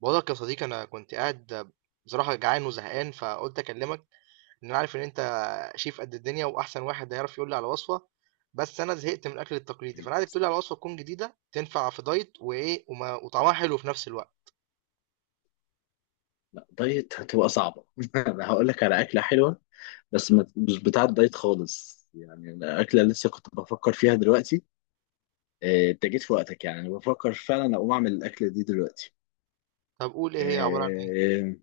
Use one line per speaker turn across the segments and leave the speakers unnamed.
بقولك يا صديقي، انا كنت قاعد بصراحه جعان وزهقان فقلت اكلمك ان انا عارف ان انت شيف قد الدنيا واحسن واحد هيعرف يقول لي على وصفه. بس انا زهقت من الاكل التقليدي، فانا عايزك تقول لي على وصفه تكون جديده تنفع في دايت وايه وما وطعمها حلو في نفس الوقت.
لا دايت هتبقى صعبة أنا هقول لك على أكلة حلوة بس مش بتاعة دايت خالص، يعني الأكلة اللي لسه كنت بفكر فيها دلوقتي. أنت جيت في وقتك، يعني أنا بفكر فعلا أقوم أعمل الأكلة دي دلوقتي.
طب قول، ايه هي عباره عن ايه؟
آه،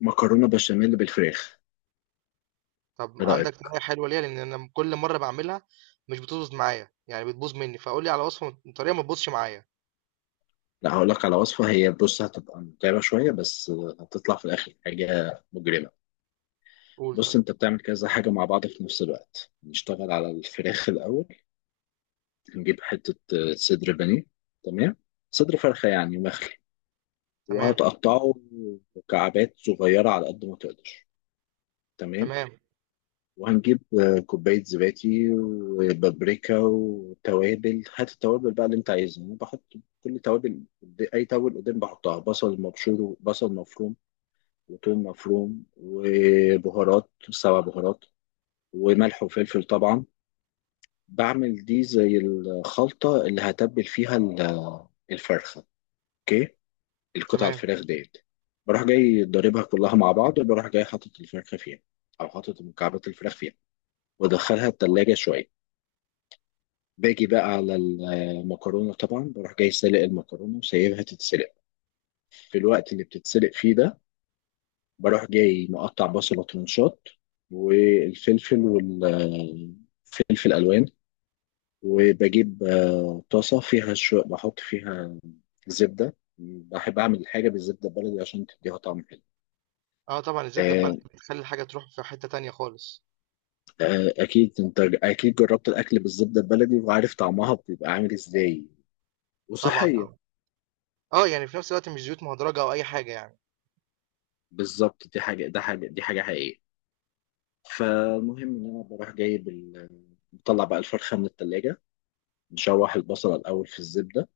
مكرونة بشاميل بالفراخ.
طب
إيه رأيك؟
عندك طريقه حلوه ليها؟ لان انا كل مره بعملها مش بتظبط معايا، يعني بتبوظ مني، فقول لي على وصفه طريقه ما تبوظش معايا.
لا، هقول لك على وصفة، هي بص هتبقى متعبة شوية بس هتطلع في الآخر حاجة مجرمة.
قول.
بص،
طيب.
أنت بتعمل كذا حاجة مع بعض في نفس الوقت. نشتغل على الفراخ الأول، نجيب حتة صدر بانيه، تمام، صدر فرخة يعني مخلي،
تمام
وهتقطعه مكعبات صغيرة على قد ما تقدر. تمام.
تمام
وهنجيب كوباية زبادي وبابريكا وتوابل، هات التوابل بقى اللي انت عايزها، انا بحط كل توابل قد- اي توابل قدام بحطها، بصل مبشور وبصل مفروم وتوم مفروم وبهارات 7 بهارات وملح وفلفل طبعا. بعمل دي زي الخلطة اللي هتبل فيها الفرخة. اوكي، القطع
تمام.
الفراخ ديت بروح جاي ضاربها كلها مع بعض، وبروح جاي حاطط الفرخة فيها، أو حاطط مكعبات الفراخ فيها، وأدخلها التلاجة شوية. باجي بقى على المكرونة، طبعا بروح جاي سالق المكرونة وسايبها تتسلق. في الوقت اللي بتتسلق فيه ده بروح جاي مقطع بصلة ترنشات، والفلفل ألوان. وبجيب طاسة فيها شو، بحط فيها زبدة، بحب أعمل حاجة بالزبدة البلدي عشان تديها طعم حلو.
اه طبعا، الزبده البلدي
آه،
بتخلي الحاجه تروح في حته تانية خالص.
اكيد انت اكيد جربت الاكل بالزبده البلدي وعارف طعمها بيبقى عامل ازاي،
طبعا
وصحيه.
طبعا. يعني في نفس الوقت مش زيوت مهدرجة أو أي حاجة يعني.
بالظبط، دي حاجه حقيقيه. فالمهم ان انا بروح جايب بطلع بقى الفرخه من التلاجة، نشوح البصل الاول في الزبده،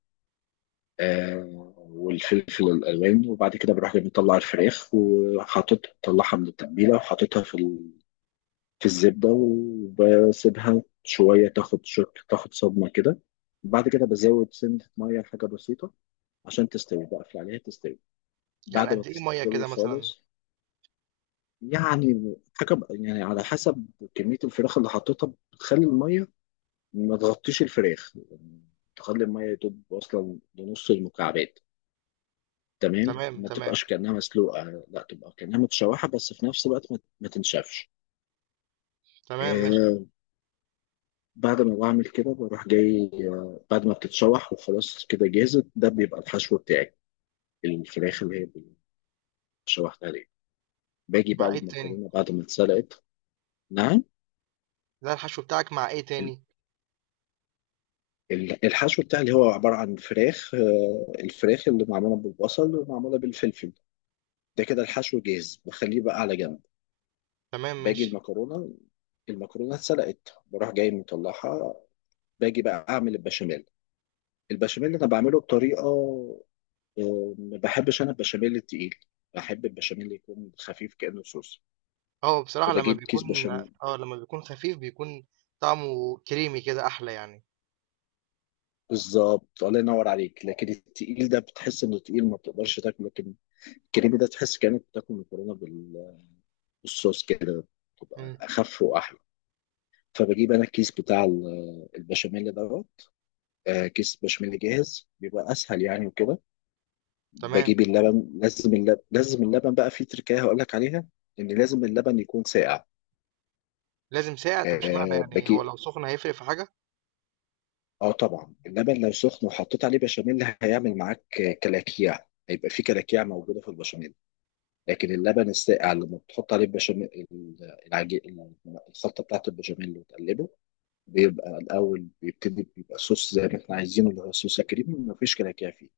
آه، والفلفل الالوان. وبعد كده بروح جاي مطلع الفراخ وحاطط، طلعها من التتبيله وحاططها في الزبده، وبسيبها شويه تاخد صدمه كده. بعد كده بزود سنة مية حاجة بسيطة عشان تستوي، بقفل عليها تستوي.
يعني
بعد ما
قد إيه مية
تستوي
كده مثلا؟
خالص، يعني على حسب كمية الفراخ اللي حطيتها، بتخلي المية ما تغطيش الفراخ يعني، تخلي المية يدوب أصلا لنص المكعبات، تمام،
تمام
ما
تمام.
تبقاش كأنها مسلوقة، لا تبقى كأنها متشوحة بس في نفس الوقت ما تنشفش.
تمام ماشي.
آه. بعد ما بعمل كده بروح جاي، آه، بعد ما بتتشوح وخلاص كده جاهزة، ده بيبقى الحشو بتاعي، الفراخ اللي هي شوحتها دي. باجي بقى
مع إيه تاني؟
المكرونة بعد ما اتسلقت. نعم.
ده الحشو بتاعك مع إيه
ال-
تاني؟
الحشو بتاعي اللي هو عبارة عن فراخ، الفراخ اللي معمولة بالبصل ومعمولة بالفلفل، ده كده الحشو جاهز، بخليه بقى على جنب.
تمام
باجي
ماشي.
المكرونة، المكرونة اتسلقت بروح جاي مطلعها. باجي بقى أعمل البشاميل. البشاميل أنا بعمله بطريقة، ما بحبش أنا البشاميل التقيل، بحب البشاميل يكون خفيف كأنه صوص.
اه بصراحة لما
فبجيب كيس
بيكون،
بشاميل.
اه لما بيكون خفيف بيكون طعمه كريمي كده أحلى يعني.
بالظبط، الله ينور عليك، لكن التقيل ده بتحس انه تقيل ما بتقدرش تاكله، لكن الكريمي ده تحس كأنك بتاكل مكرونه، والصوص كده
مم.
تبقى اخف واحلى. فبجيب انا الكيس بتاع البشاميل دوت. كيس بشاميل جاهز بيبقى اسهل يعني، وكده
تمام.
بجيب اللبن، لازم اللبن بقى في تركايه هقول لك عليها، ان لازم اللبن يكون ساقع.
لازم ساقع؟ طب اشمعنى؟
أه
يعني هو
بجيب،
لو سخن هيفرق في حاجة؟
اه طبعا، اللبن لو سخن وحطيت عليه بشاميل هيعمل معاك كلاكيع، هيبقى في كلاكيع موجوده في البشاميل. لكن اللبن الساقع لما بتحط عليه البشاميل، العجين، الخلطه بتاعت البشاميل وتقلبه، بيبقى الأول بيبتدي بيبقى صوص زي ما احنا عايزينه، اللي هو صوص كريم مفيش كلاكيع فيه.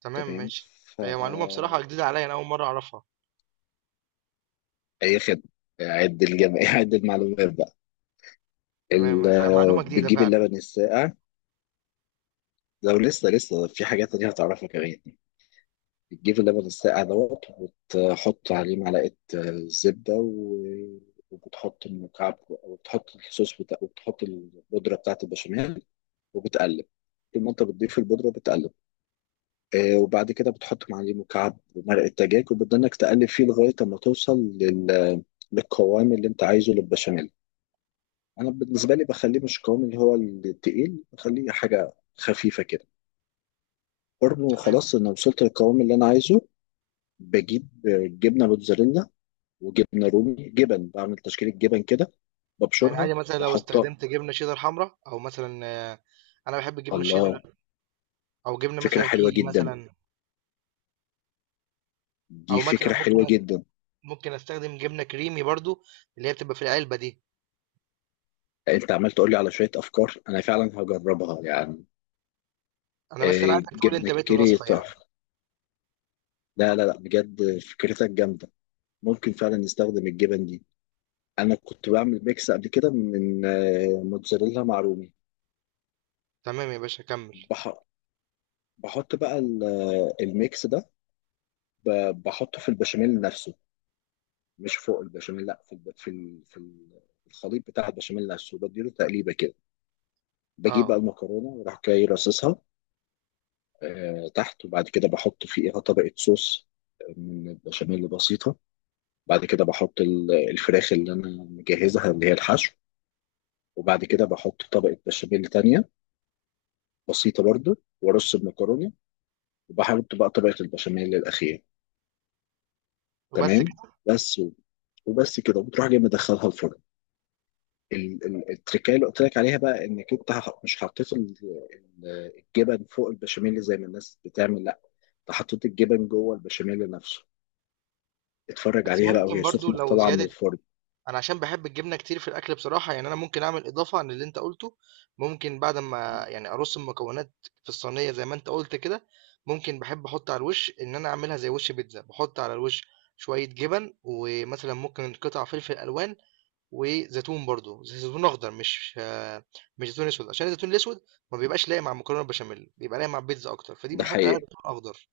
تمام
تمام.
ماشي.
ف.
هي معلومة بصراحة جديدة عليا، أنا أول مرة أعرفها.
أي خدمة، عد الجمع عد المعلومات بقى.
تمام، معلومة جديدة
بتجيب
فعلا.
اللبن الساقع، لو لسه في حاجات تانية هتعرفها كمان. بتجيب اللبن الساقع دوت، وتحط عليه معلقة زبدة وبتحط المكعب، وبتحط الصوص بتاع، وبتحط البودرة بتاعة البشاميل وبتقلب. طول ما انت بتضيف البودرة بتقلب. وبعد كده بتحط معليه مكعب مرق الدجاج، وبتضلك تقلب فيه لغايه اما توصل للقوام اللي انت عايزه للبشاميل. انا بالنسبه لي بخليه مش القوام اللي هو التقيل، بخليه حاجه خفيفه كده. برضه
تمام.
خلاص، انا وصلت للقوام اللي انا عايزه. بجيب جبنه موتزاريلا وجبنه رومي، جبن، بعمل تشكيله جبن كده،
يعني
ببشرها
عادي مثلا لو
واحطها.
استخدمت جبنة شيدر حمراء، أو مثلا آه، انا بحب الجبنه
الله،
الشيدر، او جبنه
فكره
مثلا
حلوه
كيري
جدا،
مثلا،
دي
او مثلا
فكره حلوه
ممكن
جدا.
ممكن استخدم جبنه كريمي برضو، اللي هي بتبقى في العلبه دي.
انت عمال تقول لي على شويه افكار، انا فعلا هجربها يعني.
انا بس انا عايزك تقول
جبنة
انت بقيت
كيري
الوصفه يعني.
تحفة. لا لا لا، بجد فكرتك جامدة، ممكن فعلا نستخدم الجبن دي. أنا كنت بعمل ميكس قبل كده من موتزاريلا مع رومي.
تمام يا باشا، كمل.
بح- بحط بقى الميكس ده، بحطه في البشاميل نفسه، مش فوق البشاميل لا، في الخليط بتاع البشاميل نفسه، بديله تقليبة كده. بجيب
اه.
بقى المكرونة وراح جاي راصصها تحت. وبعد كده بحط فيها طبقة صوص من البشاميل بسيطة. بعد كده بحط الفراخ اللي انا مجهزها اللي هي الحشو. وبعد كده بحط طبقة بشاميل تانية بسيطة برضو، وارص المكرونة، وبحط بقى طبقة البشاميل الأخيرة.
وبس
تمام.
كده؟
بس و- وبس كده، وبتروح جاي مدخلها الفرن. التركايه اللي قلت لك عليها بقى، انك انت مش حطيت الجبن فوق البشاميل زي ما الناس بتعمل، لا، انت حطيت الجبن جوه البشاميل نفسه. اتفرج
بس
عليها بقى
ممكن
وهي
برضو
سخنة
لو
طالعة من
زياده،
الفرن.
انا عشان بحب الجبنه كتير في الاكل بصراحه، يعني انا ممكن اعمل اضافه عن اللي انت قلته. ممكن بعد ما يعني ارص المكونات في الصينيه زي ما انت قلت كده، ممكن بحب احط على الوش، ان انا اعملها زي وش بيتزا. بحط على الوش شويه جبن، ومثلا ممكن قطع فلفل الوان، وزيتون برضو، زيتون اخضر، مش مش زيتون اسود، عشان الزيتون الاسود ما بيبقاش لايق مع المكرونه البشاميل. بيبقى لايق مع البيتزا اكتر، فدي
ده
بنحط عليها
حقيقة،
زيتون اخضر.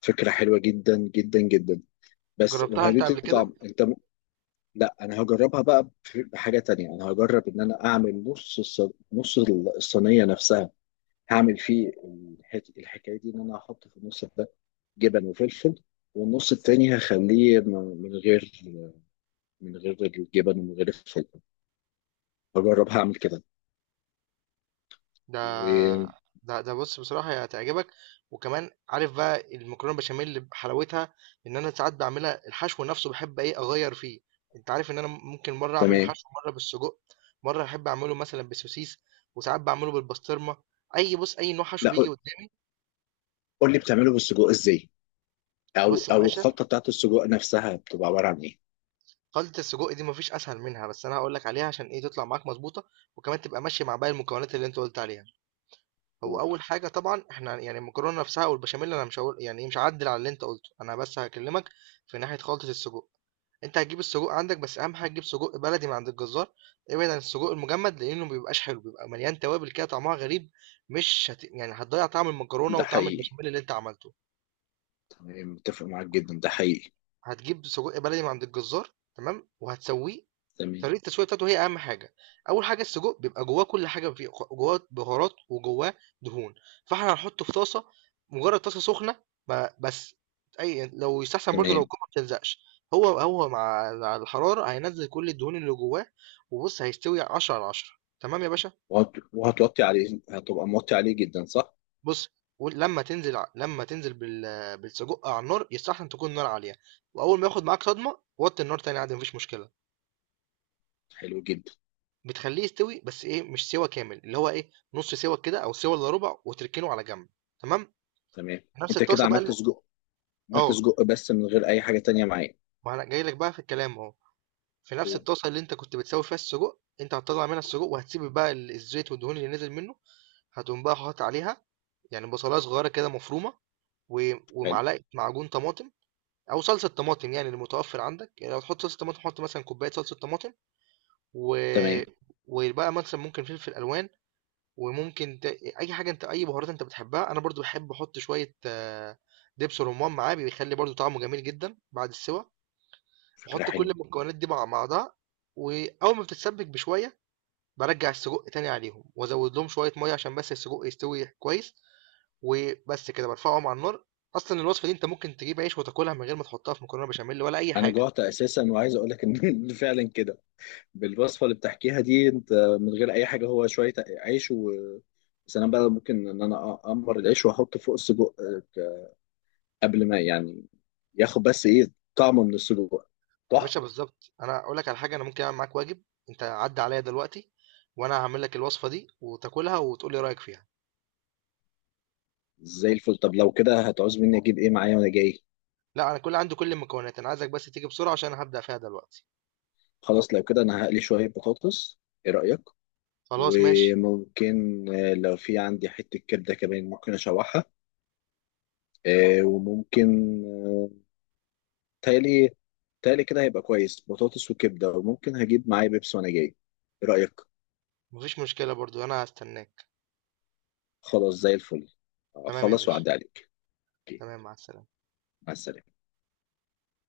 فكرة حلوة جدا جدا جدا. بس
جربتها
وهتدي
انت قبل كده؟
طعم لا، انا هجربها بقى، في حاجه تانية انا هجرب ان انا اعمل نص الصينيه نفسها، هعمل فيه الحكايه دي، ان انا هحط في النص ده جبن وفلفل، والنص التاني هخليه من غير، من غير الجبن ومن غير الفلفل، هجرب هعمل كده
ده
وتمام.
ده بص بصراحه هي هتعجبك. وكمان عارف بقى المكرونه البشاميل اللي بحلاوتها، ان انا ساعات بعملها الحشو نفسه بحب ايه اغير فيه. انت عارف ان انا ممكن مره اعمل الحشو مره بالسجق، مره احب اعمله مثلا بالسوسيس، وساعات بعمله بالبسطرمه. اي بص، اي نوع حشو
لا
بيجي
قول،
قدامي.
قول لي بتعمله بالسجق ازاي، او
بص يا
او
باشا،
الخلطه بتاعت السجق نفسها بتبقى عباره عن ايه.
خلطة السجق دي ما فيش أسهل منها، بس أنا هاقول لك عليها عشان إيه تطلع معاك مضبوطة، وكمان تبقى ماشية مع باقي المكونات اللي أنت قُلت عليها. هو
قول.
أول حاجة طبعًا إحنا يعني المكرونة نفسها والبشاميل أنا مش هاقول يعني إيه، مش هاعدِّل على اللي أنت قُلته، أنا بس هاكلمك في ناحية خلطة السجق. أنت هتجيب السجق عندك، بس أهم حاجة تجيب سجق بلدي من عند الجزار، ابعد عن السجق المجمد لإنه ما بيبقاش حلو، بيبقى مليان توابل كده طعمها غريب، مش هت يعني هتضيّع طعم المكرونة
ده
وطعم
حقيقي،
البشاميل اللي أنت عملته.
تمام، متفق معاك جدا، ده حقيقي.
هتجيب سجق بلدي من عند الجزار، تمام، وهتسويه.
تمام
طريقة التسوية بتاعته هي أهم حاجة. أول حاجة، السجق بيبقى جواه كل حاجة، فيه جواه بهارات وجواه دهون، فإحنا هنحطه في طاسة، مجرد طاسة سخنة بس. أي يعني لو يستحسن برضه لو
تمام.
القوة ما بتلزقش، هو مع الحرارة هينزل كل الدهون اللي جواه. وبص هيستوي 10 على 10، تمام يا باشا؟
وهتوطي عليه، هتبقى موطي عليه جدا صح؟
بص، لما تنزل بالسجق على النار يستحسن تكون النار عالية، وأول ما ياخد معاك صدمة وطي النار تاني عادي مفيش مشكلة.
حلو جدا.
بتخلّيه يستوي بس إيه، مش سِوَى كامل، اللي هو إيه، نُص سِوَى كده أو سِوَى إلّا رُبع وتركنه على جنب، تمام؟
تمام.
نفس
انت كده
الطاسة بقى
عملت
ال
سجق، عملت
آه،
سجق بس من غير اي حاجة تانية معايا.
ما أنا جاي لك بقى في الكلام أهو. في نفس
أوه،
الطاسة اللي أنت كنت بتسوّي فيها السجق، أنت هتطلّع منها السجق وهتسيب بقى ال الزيت والدهون اللي نزل منه، هتقوم بقى حاطط عليها يعني بصلاية صغيّرة كده مفرومة، و
حلو،
ومعلقة معجون طماطم أو صلصة طماطم، يعني المتوفّر عندك. يعني لو هتحط صلصة طماطم، حُط مثلًا كوباية صلصة طماطم. و
تمام،
وبقى مثلًا ممكن فلفل ألوان، وممكن ت... اي حاجه انت، اي بهارات انت بتحبها. انا برضو بحب احط شويه دبس رمان معاه، بيخلي برضو طعمه جميل جدا بعد السوا.
فكرة
بحط كل
حلوة.
المكونات دي مع بعضها، واول ما بتتسبك بشويه برجع السجق تاني عليهم وازود لهم شويه ميه عشان بس السجق يستوي كويس، وبس كده برفعهم على النار. اصلا الوصفه دي انت ممكن تجيب عيش وتاكلها من غير ما تحطها في مكرونه بشاميل ولا اي
انا
حاجه.
جوعت اساسا، وعايز اقول لك ان فعلا كده بالوصفة اللي بتحكيها دي انت، من غير اي حاجة، هو شوية عيش و سلام بقى، ممكن ان انا اقمر العيش واحط فوق السجق، آه، قبل ما يعني ياخد بس ايه طعمه من السجق،
يا باشا
تحفة.
بالظبط، انا اقول لك على حاجه، انا ممكن اعمل معاك واجب. انت عدى عليا دلوقتي، وانا هعمل لك الوصفه دي وتاكلها وتقول لي رايك فيها.
زي الفل، طب لو كده هتعوز مني اجيب ايه معايا وانا جاي؟
لا انا عندي كل المكونات، انا عايزك بس تيجي بسرعة عشان أنا هبدأ فيها دلوقتي.
خلاص لو كده انا هقلي شوية بطاطس، ايه رأيك؟
خلاص ماشي.
وممكن لو في عندي حتة كبدة كمان ممكن اشوحها. آه، وممكن آه، تالي، تالي كده هيبقى كويس، بطاطس وكبدة، وممكن هجيب معايا بيبس وانا جاي، ايه رأيك؟
مفيش مشكلة برضو، انا هستناك.
خلاص زي الفل.
تمام يا
خلاص
باشا.
وعدي عليك. أوكي،
تمام، مع السلامة.
مع السلامة.